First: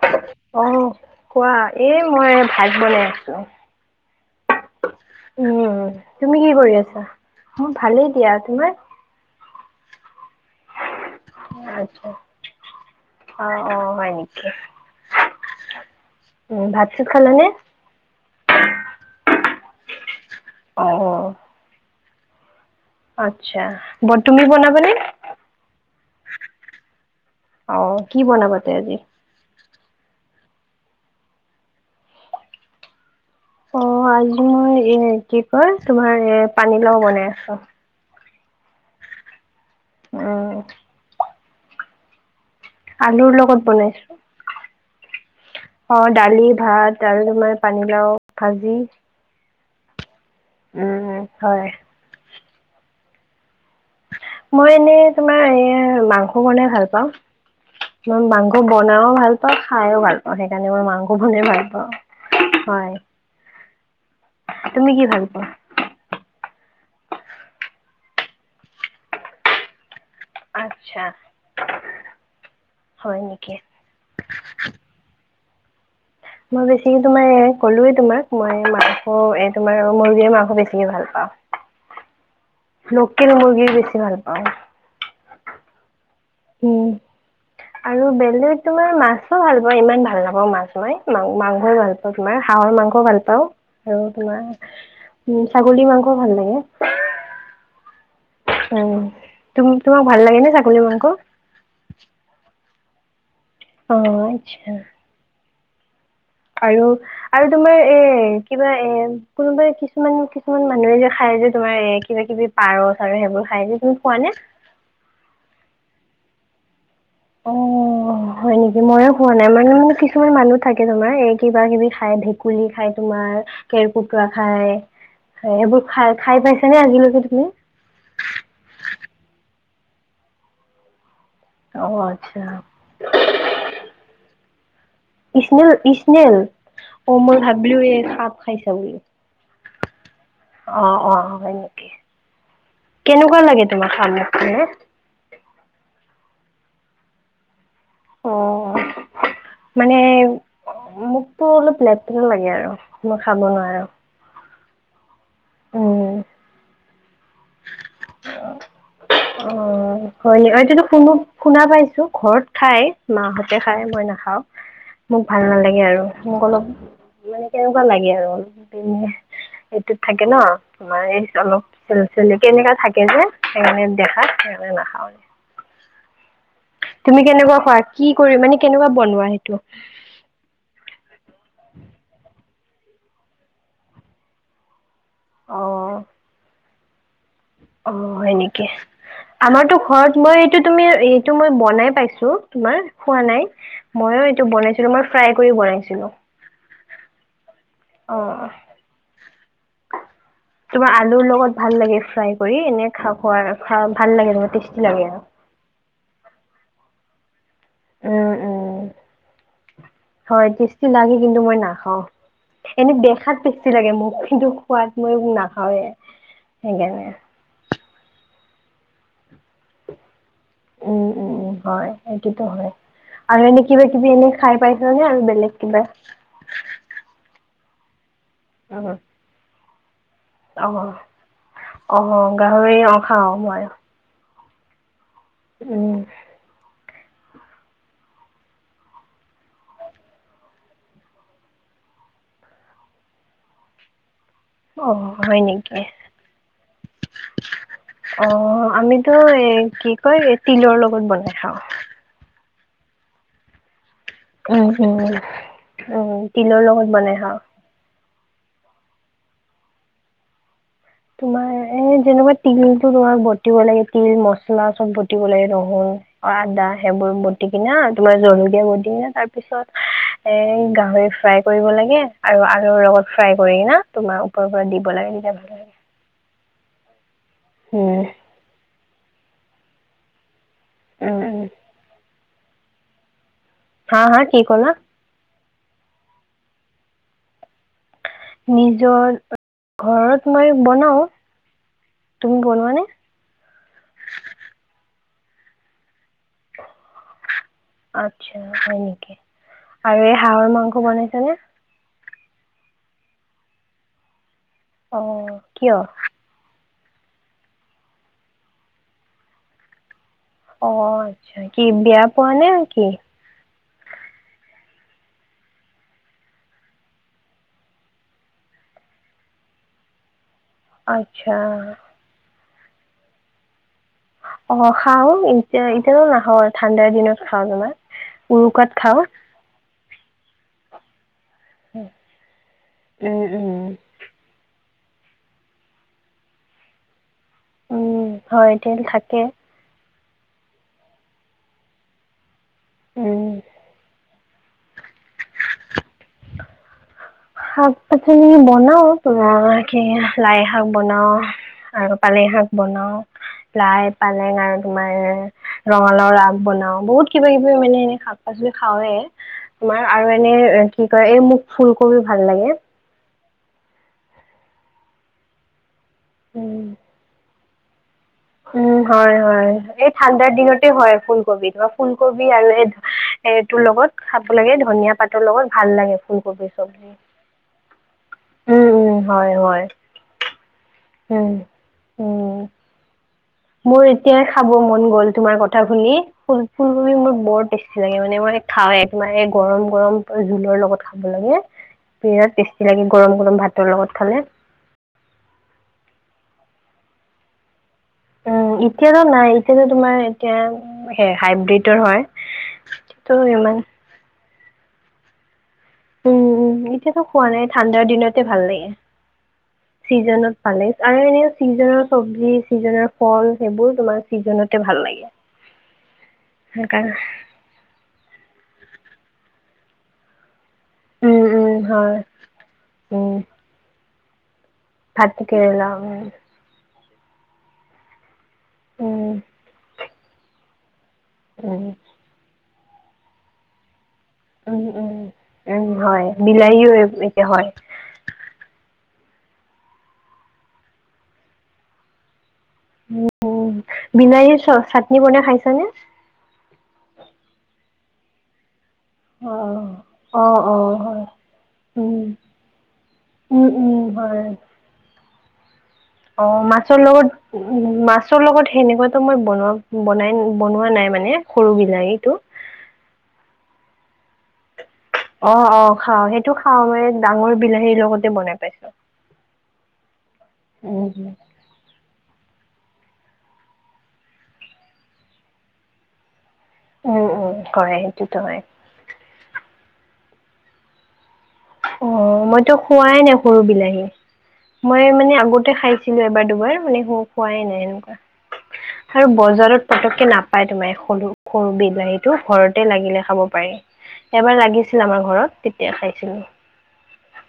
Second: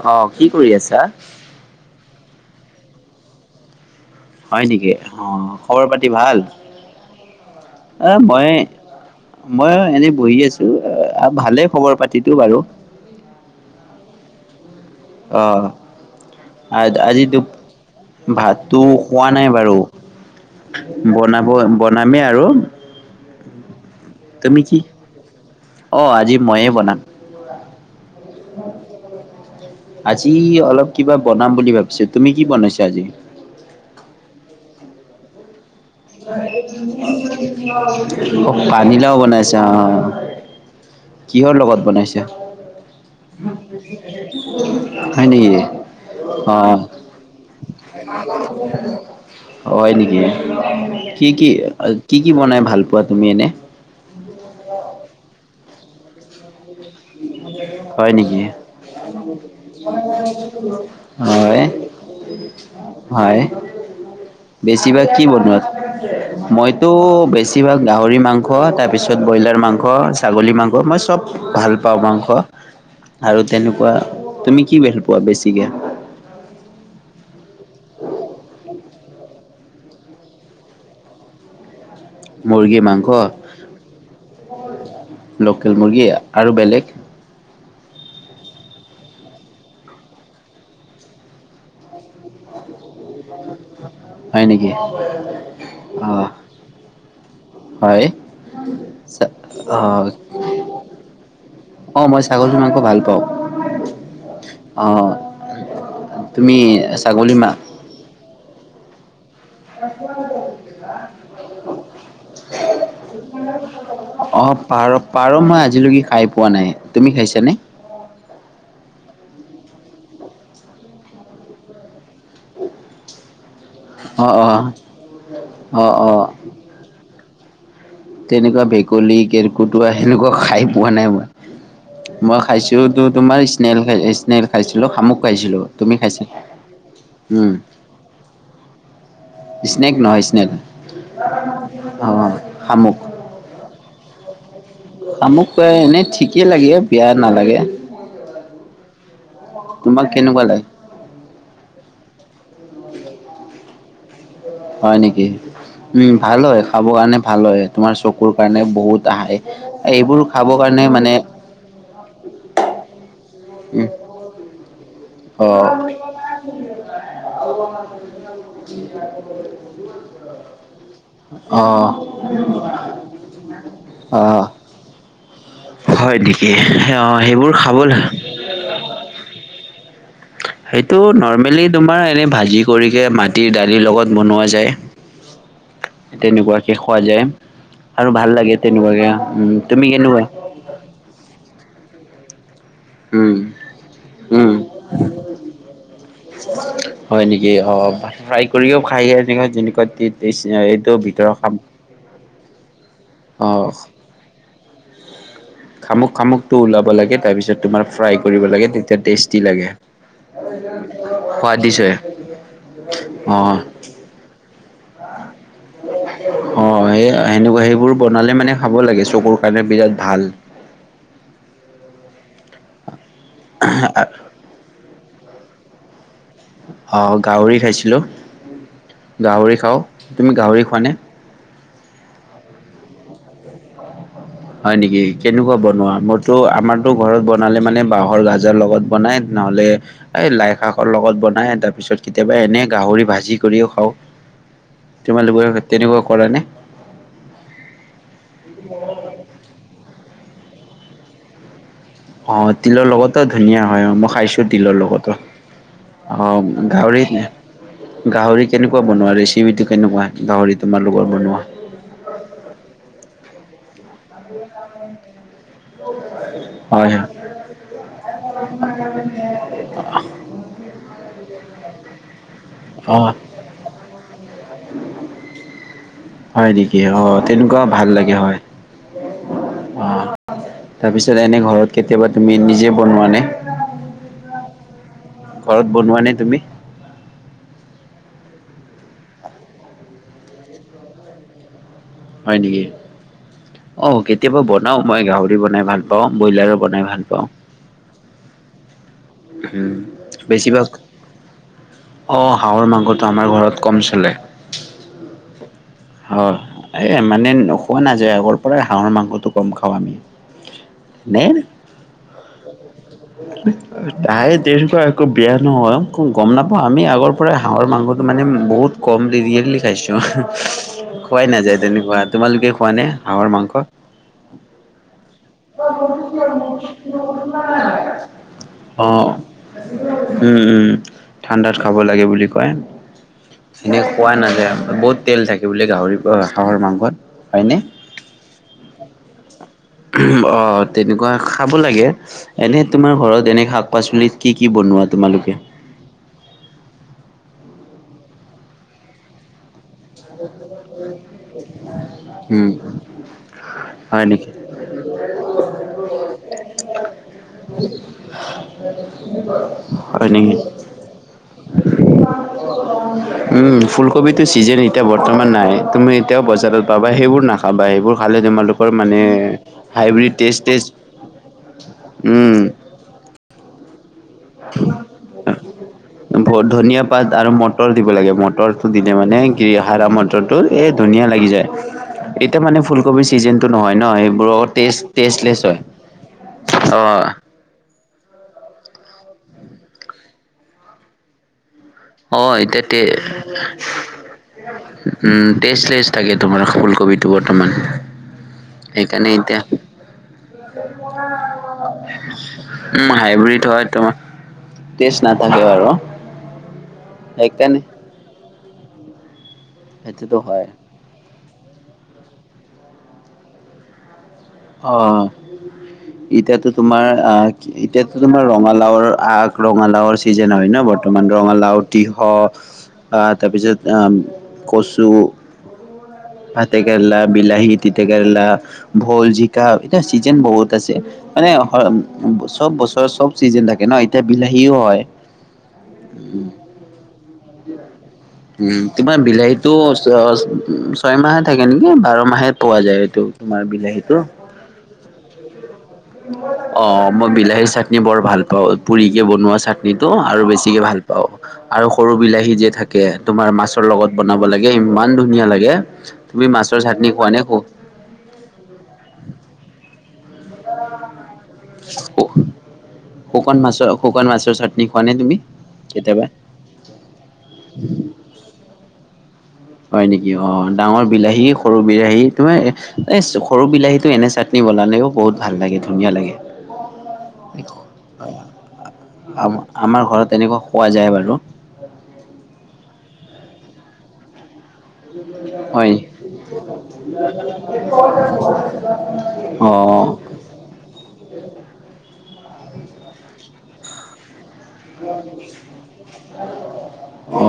অ কি কৰি আহ আছা কোৱা এই মই ভাত বনাই আছো। হয় নেকি অ উম খবৰ পাতি তুমি ভাল কি কৰি আছা অ ভালেই এ দিয়া মই তোমাৰ মই এনেই বহি আছো ভালে খবৰ আচ্ছা পাতিতো বাৰু অ অ হয় নেকি আহ উম আ ভাত চাত আজি দু খালানে ভাতটো খোৱা নাই বাৰু অ অ বনাব বনামেই আৰু আচ্ছা ব তুমি বনাবা নে অ আজি ময়ে বনাম অ কি বনাবা তে আজি আজি অলপ কিবা বনাম বুলি ভাবিছো তুমি কি বনাইছা আজি অ আজি মই এ কি কয় তোমাৰ এ পানীল বনাই আছো অ পানীলাও বনাইছো অ উম কিহৰ লগত বনাইছে আলুৰ লগত বনাইছো হয় নেকি অ দালি অ ভাত আৰু তোমাৰ পানী লাও ভাজি হয় নেকি উম কি কি, হয় কি কি বনাই ভাল পোৱা তুমি এনে মই এনেই তোমাৰ এ, মাংস বনাই ভাল পাওঁ। হয় মই নেকি? মাংস বনাইও ভাল পাওঁ, খাইও ভাল পাওঁ সেইকাৰণে মই মাংস বনাই হয়, ভাল পাওঁ। হয়। তুমি বেছিভাগ ভাল কি পোৱা বনোৱা? মইতো বেছিভাগ গাহৰি মাংস, তাৰপিছত ব্ৰইলাৰ মাংস, ছাগলী মাংস মই আচ্ছা চব ভাল পাও মাংস হয় আৰু নেকি তেনেকুৱা, তুমি কি ভেল পোৱা বেছিকে? মই বেছিকে তোমাৰ এই কলোৱে তোমাক মই মাংস, এ তোমাৰ মুৰ্গীৰ মাংস বেছিকে ভাল পাওঁ। মৰ্গী মাংস লোকেল মুৰ্গী বেছি ভাল পাওঁ লোকেল মুৰ্গী আৰু উম বেলেগ আৰু বেলেগ তোমাৰ মাছো ভাল পাওঁ ইমান ভাল নাপাওঁ মাছ মই মা মাংসই ভাল পাওঁ তোমাৰ আৰু মাংস পা আৰু হয় নেকি? তোমাৰ উ ছাগলী মাংস অ' ভাল লাগে হয়। উু তোমাক অ' ভাল লাগে ন ছাগলী মাংস আকো ভাল পাওঁ অ', আচ্ছা। [unintelligible] আৰু, ছাগলী মা আৰু তোমাৰ এ, কিবা এ কোনোবাই কিছুমান কিছুমান মানুহে যে খাই যে তোমাৰ এ কিবা কিবি পাৰ-চাৰ' আৰু সেইবোৰ খাই যে, তুমি খোৱা নে? অ', পাৰ-পাৰ মই আজিলৈকে খাই পোৱা নাই। তুমি খাইছানে? অ', হয় নেকি ময়ো খোৱা নাই। মানে মোৰ কিছুমান মানুহ থাকে তোমাৰ এই কিবা কিবি খাই ভেকুলী খাই তোমাৰ কেৰকটোৱা অ' অ' খাই। এইবোৰ অ', অ', খাই-খাই পাইছা নে আজিলৈকে তুমি? তেনেকুৱা ভেকুলি, কেৰকটোৱা সেনেকুৱা খাই পোৱা নাই মই। অ' মই আচ্ছা খাইছো তো তোমাৰ স্নেল খাই, স্নেল খাইছো। ইচ্নেল-ইচ্নেল, অ', মই উম, ভাবিলো এই সাপ খাইছা বুলি। স্নেক নহয় স্নেল, অ' অ' হয় নেকি অ', শামুক। কেনেকুৱা লাগে তোমাৰ শামুক খাই? শামুক এনেই ঠিকে লাগে, বেয়া নালাগে। অ', মানে তোমাক কেনেকুৱা লাগে মোকতো অলপ লেতৰা লাগে আৰু। মই খাব নোৱাৰো। হয় নেকি, উম, ভাল হয় খাব কাৰণে ভাল হয়। তোমাৰ চকুৰ কাৰণে বহুত, আহাই অ এইবোৰ হয় নি খাব এইটোতো কাৰণে শুনো মানে শুনা পাইছো ঘৰত খায়, মাহঁতে খায় উম, মই নাখাওঁ। মোক ভাল অ', নালাগে আৰু, মোক অলপ মানে কেনেকুৱা লাগে আৰু, এইটোত থাকে ন তোমাৰ এই অ', অ'। অলপ চ কেনেকা থাকে যে সেইকাৰণে দেখাত, সেইকাৰণে নাখাওঁ। হয় নেকি, তুমি অ', সেইবোৰ কেনেকুৱা খোৱা খাবলৈ কি কৰি মানে কেনেকুৱা বনোৱা সেইটো সেইটো নৰ্মেলি তোমাৰ এনেই ভাজি কৰিকে, মাটিৰ দালিৰ লগত বনোৱা যায়। অ তেনেকুৱাকে খোৱা যায়। আৰু অ', ভাল হয় লাগে নেকি। তেনেকুৱাকে উম, আমাৰতো তুমি ঘৰত কেনেকুৱা মই এইটো তুমি এইটো মই বনাই পাইছো। তোমাৰ খোৱা উম, নাই, ময়ো এইটো উম, বনাইছিলো, মই ফ্ৰাই কৰি বনাইছিলো। হয় নেকি, অ', ফ্ৰাই কৰিও খাই এনেকুৱা যেনেকুৱা টেষ্ট এইটো তোমাৰ আলুৰ ভিতৰৰ খাম লগত ভাল লাগে ফ্ৰাই কৰি এনে খাৱ, [unintelligible] ভাল লাগে টেষ্টি লাগে আৰু। শামুক শামুকটো ওলাব লাগে, তাৰপিছত তোমাৰ ফ্ৰাই উম, কৰিব লাগে উম, তেতিয়া টেষ্টি লাগে। হয় টেষ্টি লাগে কিন্তু মই সোৱাদিছ হয় নাখাওঁ। এনে দেখাত অ', বেছি লাগে মোক, কিন্তু খোৱাত মই না অ', সেই সেনেকুৱা সেইবোৰ বনালে মানে খাব লাগে, চকুৰ কাৰণে বিৰাট ভাল। উম উম, হয়, এইটোটো হয়। আৰু এনে কিবা কিবি এনে খাই পাইছা নে আৰু বেলেগ কিবা? অ' গাহৰি খাইছিলোঁ। গাহৰি খাওঁ। তুমি গাহৰি খোৱা নে? আহ গাহৰি অ' খাওঁ মই। হয় নেকি। কেনেকুৱা উম বনোৱা মইতো আমাৰ। টো ঘৰত বনালে মানে বাঁহৰ গাজৰ লগত বনাই, নহ'লে এ লাই শাকৰ লগত বনাই তাৰ পিছত। তাৰ পিছত কেতিয়াবা এনে গাহৰি ভাজি কৰিও খাওঁ। অ' হয় তোমালোকে নেকি। তেনেকুৱা কৰা নে? অ' আমিতো এ কি কয় তিলৰ লগত বনাই খাওঁ। অ', তিলৰ লগতো ধুনীয়া হয় অ', খাইছোঁ উম তিলৰ উম লগতো। উম অ', তিলৰ লগত গাহৰি বনাই নাই খাওঁ গাহৰি কেনেকুৱা বনোৱা, ৰেচিপিটো কেনেকুৱা? গাহৰি তোমালোকৰ বনোৱা? তোমাৰ এ যেনেকুৱা তিলতো তোমাক বটিব লাগে, তিল মচলা চব বতিব লাগে নহুৰু আদা হয় সেইবোৰ বটি কিনা, তোমাৰ জলকীয়া বটি কিনা, তাৰ পিছত এ গাহৰি ফ্ৰাই কৰিব লাগে আৰু আলুৰ হয়, অ' লগত ফ্ৰাই কৰি না তোমাৰ ওপৰ পৰা দিব লাগে, তেতিয়া ভাল লাগে। হয় নেকি, অ', তেনেকুৱা ভাল উম লাগে হয়, অ'। তাৰপিছত উম উম এনে ঘৰত কেতিয়াবা তুমি নিজে বনোৱা নে। হা হা কি ক'লা। ঘৰত বনোৱা নাই তুমি। নিজৰ ঘৰত মই বনাওঁ। হয় নেকি আহ কেতিয়াবা বনাও মই গাঁহৰি। মুড়ি বনাই ভাল পাওঁ, ব্ৰইলাৰো বনাই ভাল পাওঁ। আচ্ছা, হয় নেকি। উম আৰু এই হাহৰ বেছিভাগ মাংস বনাইছ নে। অ' হাঁহৰ মাংসটো আমাৰ ঘৰত কম চলে। অ' কিয় হয় এ মানে নোখোৱা নাযায়, আগৰ পৰাই হাঁহৰ মাংসটো কম খাওঁ আমি। অ' আচ্ছা কি বিয়া। তায় দিন একো বেয়া নহয় গ'ম নাপাওঁ, আমি আগৰ পৰাই হাঁহৰ মাংসটো মানে বহুত কম ৰিইলি খাই। খোৱাই আচ্ছা নাযায়, তেনেকুৱা তোমালোকে খোৱা নে হাঁহৰ মাংস। অ' খাওঁ এতিয়া এতিয়াতো নাখাওঁ ঠাণ্ডা দাই দিনত খাওঁ জানা উৰুকাত অ খাওঁ। উম উম ঠাণ্ডাত খাব লাগে বুলি কয় উম উম এনে খোৱা নাযায়। বহুত তেল থাকে বোলে গাহৰি, হাঁহৰ মাংসত। হয়নে? উম, হয় তেল থাকে। অ' তেনেকুৱা খাব লাগে, এনে তোমাৰ উম ঘৰত এনে শাক পাচলি। কি কি বনোৱা তোমালোকে। শাক পাচলি বনাও তোমাৰ কি লাই শাক বনাওঁ আৰু পালেং শাক উম বনাও লাই, হয় নেকি পালেং আৰু তোমাৰ ৰঙালাও আগ বনাও বহুত কিবা কিবি মানে এনে শাক পা খাওঁৱে তোমাৰ আৰু হয় নেকি এনে কি কই এই মোক ফুলকবি ভাল লাগে। ফুলকবিটো ছিজনে এতিয়া বৰ্তমান নাই, তুমি এতিয়াও উম বজাৰত পাবা, সেইবোৰ নাখাবা, সেইবোৰ খালে তোমালোকৰ উম, মানে হয়-হয় এই হাইব্ৰীড ঠাণ্ডাৰ টেষ্ট দিনতে টেষ্ট হয়, ফুলকবি বা ফুলকবি উম আৰু এই এই তোৰ লগত খাব লাগে ধনিয়া পাতৰ লগত ভাল লাগে ফুলকবি ধনিয়া চবজি পাত আৰু মটৰ দিব লাগে মটৰটো উম দিলে। উম মানে হয় হয় হাৰ মটটোৰ এ ধুনীয়া লাগি উম যায়। এতিয়া উম মানে ফুলকবি মোৰ এতিয়া খাব মন গ'ল, তোমাৰ টেষ্টলেছ হয় কথা শুনি ফুল-ফুল অ কবি মোৰ বৰ টেষ্টি লাগে মানে মোৰ খাওঁ তোমাৰে গৰম গৰম জোলৰ লগত খাব লাগে। বিৰাট অ' টেষ্টি এতিয়া তে লাগে গৰম গৰম ভাতৰ লগত খালে উম, তেজ তেজ থাকে তোমাৰ ফুলকবিটো বৰ্তমান উম এতিয়াতো সেইকাৰণে নাই এতিয়া এতিয়াতো তোমাৰ এতিয়া হে হাইব্ৰীডৰ হয় উম ত' হাইব্ৰীড ইমান হয় তোমাৰ টেষ্ট নাথাকে বাৰু উম-উম এতিয়াতো খোৱা নাই সেইকাৰণে ঠাণ্ডাৰ দিনতে ভাল লাগে। সেইটোতো চিজনত হয় পালে আৰু এনে চিজনৰ চব্জি চিজনৰ ফল সেইবোৰ তোমাৰ ছিজনতে ভাল অ, লাগে এতিয়াতো সেইকাৰণে তোমাৰ আহ এতিয়াতো তোমাৰ ৰঙালাওৰ আক ৰঙালাউৰ চিজন হয় ন বৰ্তমান উম উম ৰঙালাউ হয় তিহ তাৰপিছত কচু ভাত‌ কেৰেলা উ। ভাতে কেৰেলা, বিলাহী, তিতে কেৰেলা, ভোল, উম জিকা এতিয়া চিজন বহুত আছে মানে উম, চ'ব বছৰ চ'ব চিজন থাকে ন এতিয়া বিলাহীও হয় উম-উম-উম হয়। বিলাহীও এতিয়া হয়। উম তোমাৰ বিলাহীতটো ছয় মাহে থাকে নেকি বাৰ মাহে পোৱা যায় এইটো তোমাৰ উম, বিলাহীটো বিলাহী চ চাটনি বনাই খাইছ নে? অ' মই বিলাহী চাটনি বৰ ভাল পাওঁ। পুৰিকে বনোৱা অ', চাটনি টোৰ আৰু অ', বেছিকে ভাল অ', হয়। পাওঁ, আৰু সৰু উম, বিলাহী যে থাকে উম, মাছৰ লগত। উম, লগত বনাব হয়। লাগে ইমান ধুনীয়া লাগে। তুমি অ, মাছৰ চাটনি খোৱা নে লগত উ মাছৰ লগত সেনেকুৱাতো মই বনাৱা বনাই। বনোৱা নাই মানে সৰু বিলাহীটো। শুকান মাছৰ শুকান মছৰ চাতনি অ-অ খাও সেইটো খাও মে ডাঙৰ বিলাহীৰ লগতে বনাই পাইছো। হয় নেকি? অ, ডাঙৰ বিলাহী সৰু বিলাহী হে, তোমাৰ এ সৰু বিলাহীতটো এনে চাটনি বনালেও বহুত ভাল লাগে ধুনীয়া লাগে উম, উম, হয় সেইটোতো হয়। আ আমাৰ ঘৰত তেনেকুৱা খোৱা যায় বাৰু অ মইতো খোৱাই নাই সৰু বিলাহী মই মানে আগতে হয় খাইছিলো এবাৰ দুবাৰ মানে খোৱাই নাই এনেকুৱা আৰু অ বজাৰত পতককে নাপায় তোমাৰ সৰু-সৰু বিল বিলাহীটো ঘৰতে লাগিলে খাব পাৰেি এবাৰ লাগিছিল আমাৰ ঘৰত তেতিয়া খাইছিলো। অ,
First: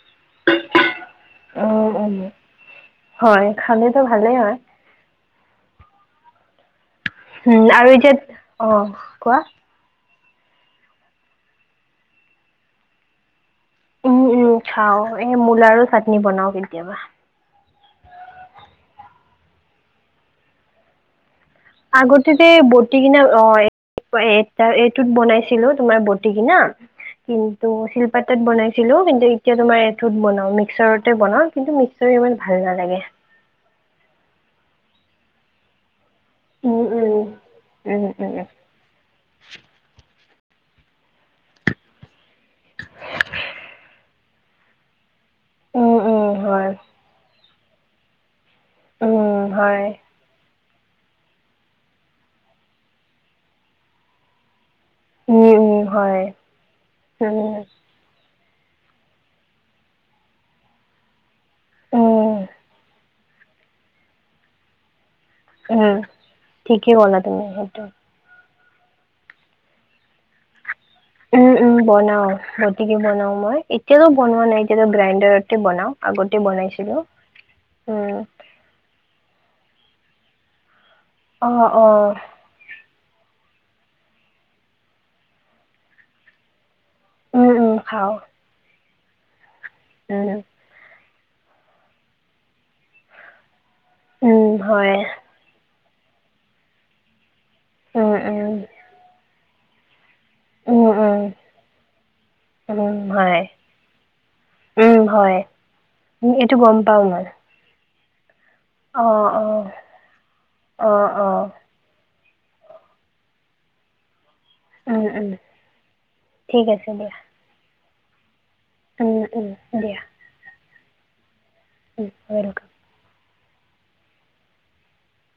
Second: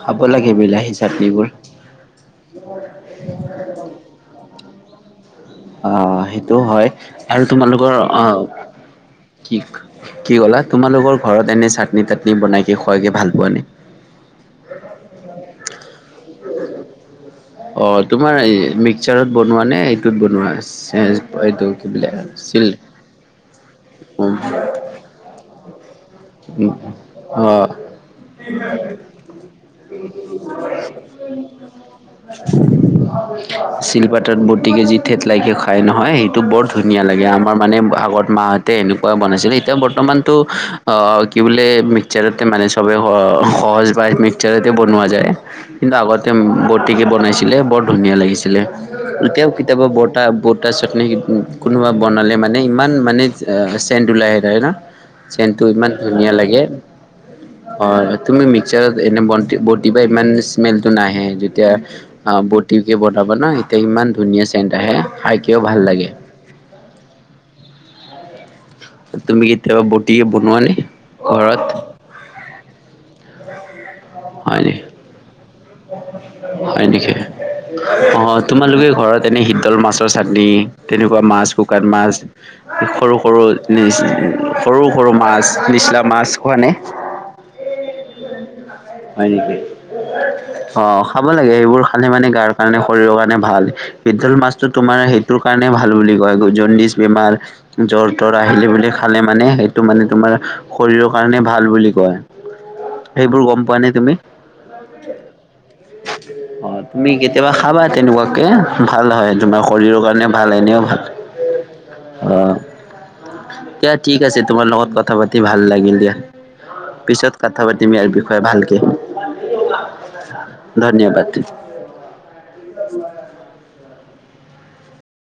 খাব লাগে বিলাহী চাটনিবোৰ উম উম। হয় খালেটো ভালেই হয়। অ, সেইটো হয় আৰু উম তোমালোকৰ এতিয়া আহ অ কোৱা? কি কি ক'লা তোমালোকৰ ঘৰত এনে চাটনি তাটনি বনাই কে খুৱাইকে ভাল পোৱা নে। উম-উম খাও এ মূলা আৰু চাটনি বনাও কেতিয়াবা। অ, তোমাৰ মিক্সাৰত বনোৱা নে এইটোত বনোৱা এইটো কি বোলে আগততে আছিল বতি কিনে অ এ এইটোত বনাইছিলো অ [inaudible] বনাও কিন্তু মিক্সাৰ ইমান ভাল নালাগে শিলপাতত বটি কেজিত ঠেত লাইকে খাই নহয় টো বৰ উম ধুনীয়া উম লাগে আমাৰ মানে আগত উম মাহঁতে এেনেকুৱা বনাইছিলে এতিয়া বৰ্তমানতটো অ কি বোলে মিক্সাৰতে মানে চবে সহজ পায় মিক্সাৰতে বনোৱা যায়। কিন্তু উম উম উম আগতে উম হয় বৰ্তিকে বনাইছিলে বৰ ধুনীয়া লাগিছিল। উম এতিয়াও কেতিয়াবা হয় বৰ্তা ব চটনি কোনোবা বনালে মানে ইমান মানে চেণ্ট উলাই এটা ন। ত উম। উম ইমান হয় ধুনীয়া লাগে উম হয়। তুমি মিক্সাৰত এনে বটি বটি বা ইমান স্মেলটো নাহে যেতিয়া উম বটি কে ৰ'ব ন এতিয়া ইমান ধুনীয়া চেণ্ট আহে। খাইকেও ভাল উম লাগে। ঠিকেই কৰা তুমি সেইটো। তুমি কেতিয়াবা বটি বনোৱা নে? উম ঘৰত উম বনাও গতিকে বনাও মই। এতিয়াও বনোৱা নাই হয় নে এতিয়া গ্ৰাইণ্ডাৰতে বনাও আগতে হয় বনাইছিলো। নেকি? উম অ' তোমালোকে ঘৰত এনে শীতল মাছ মাছ চাটনি তেনেকুৱা অ মাছ শুকান অ মাছ সৰু সৰু সৰু সৰু মাছ নিচলা মাছ খোৱা নে। উম, উম, খাওঁ। হয় নেকি উম, অ' খাব লাগে, এইবোৰ খালে মানে গাৰ কাৰণে শৰীৰৰ কাৰণে ভাল। পিটল উম, মাছটো হয়। তোমাৰ সেইটোৰ কাৰণে ভাল বুলি কয় জণ্ডিচ বেমাৰৰ জ্বৰ উম, ত্বৰ উম, আহিলে বুলি খালে মানে সেইটো মানে তোমাৰ উম, শৰীৰৰ উম, কাৰণে ভাল বুলি কয়, উম, হয়। সেইবোৰ গ'ম খোৱা নাই তুমি, উম, হয়। উম, এইটো অ গম পাওঁ তুমি মই। কেতিয়াবা খাবা। তেনেকুৱাকে ভাল অ', হয়, তোমাৰ অ', শৰীৰৰ কাৰণে ভাল এনেও ভাল। অ ক ঠিক। ঠিক আছে তোমাৰ লগত উম, কথা উম, পাতি ভাল লাগিল দিয়া, ঠিক আছে দিয়া। পিছত কথা পাতিম ইয়াৰ বিষয় উম উম দিয়া। ধনিয়া পাত দি। উ ৱেলকাম।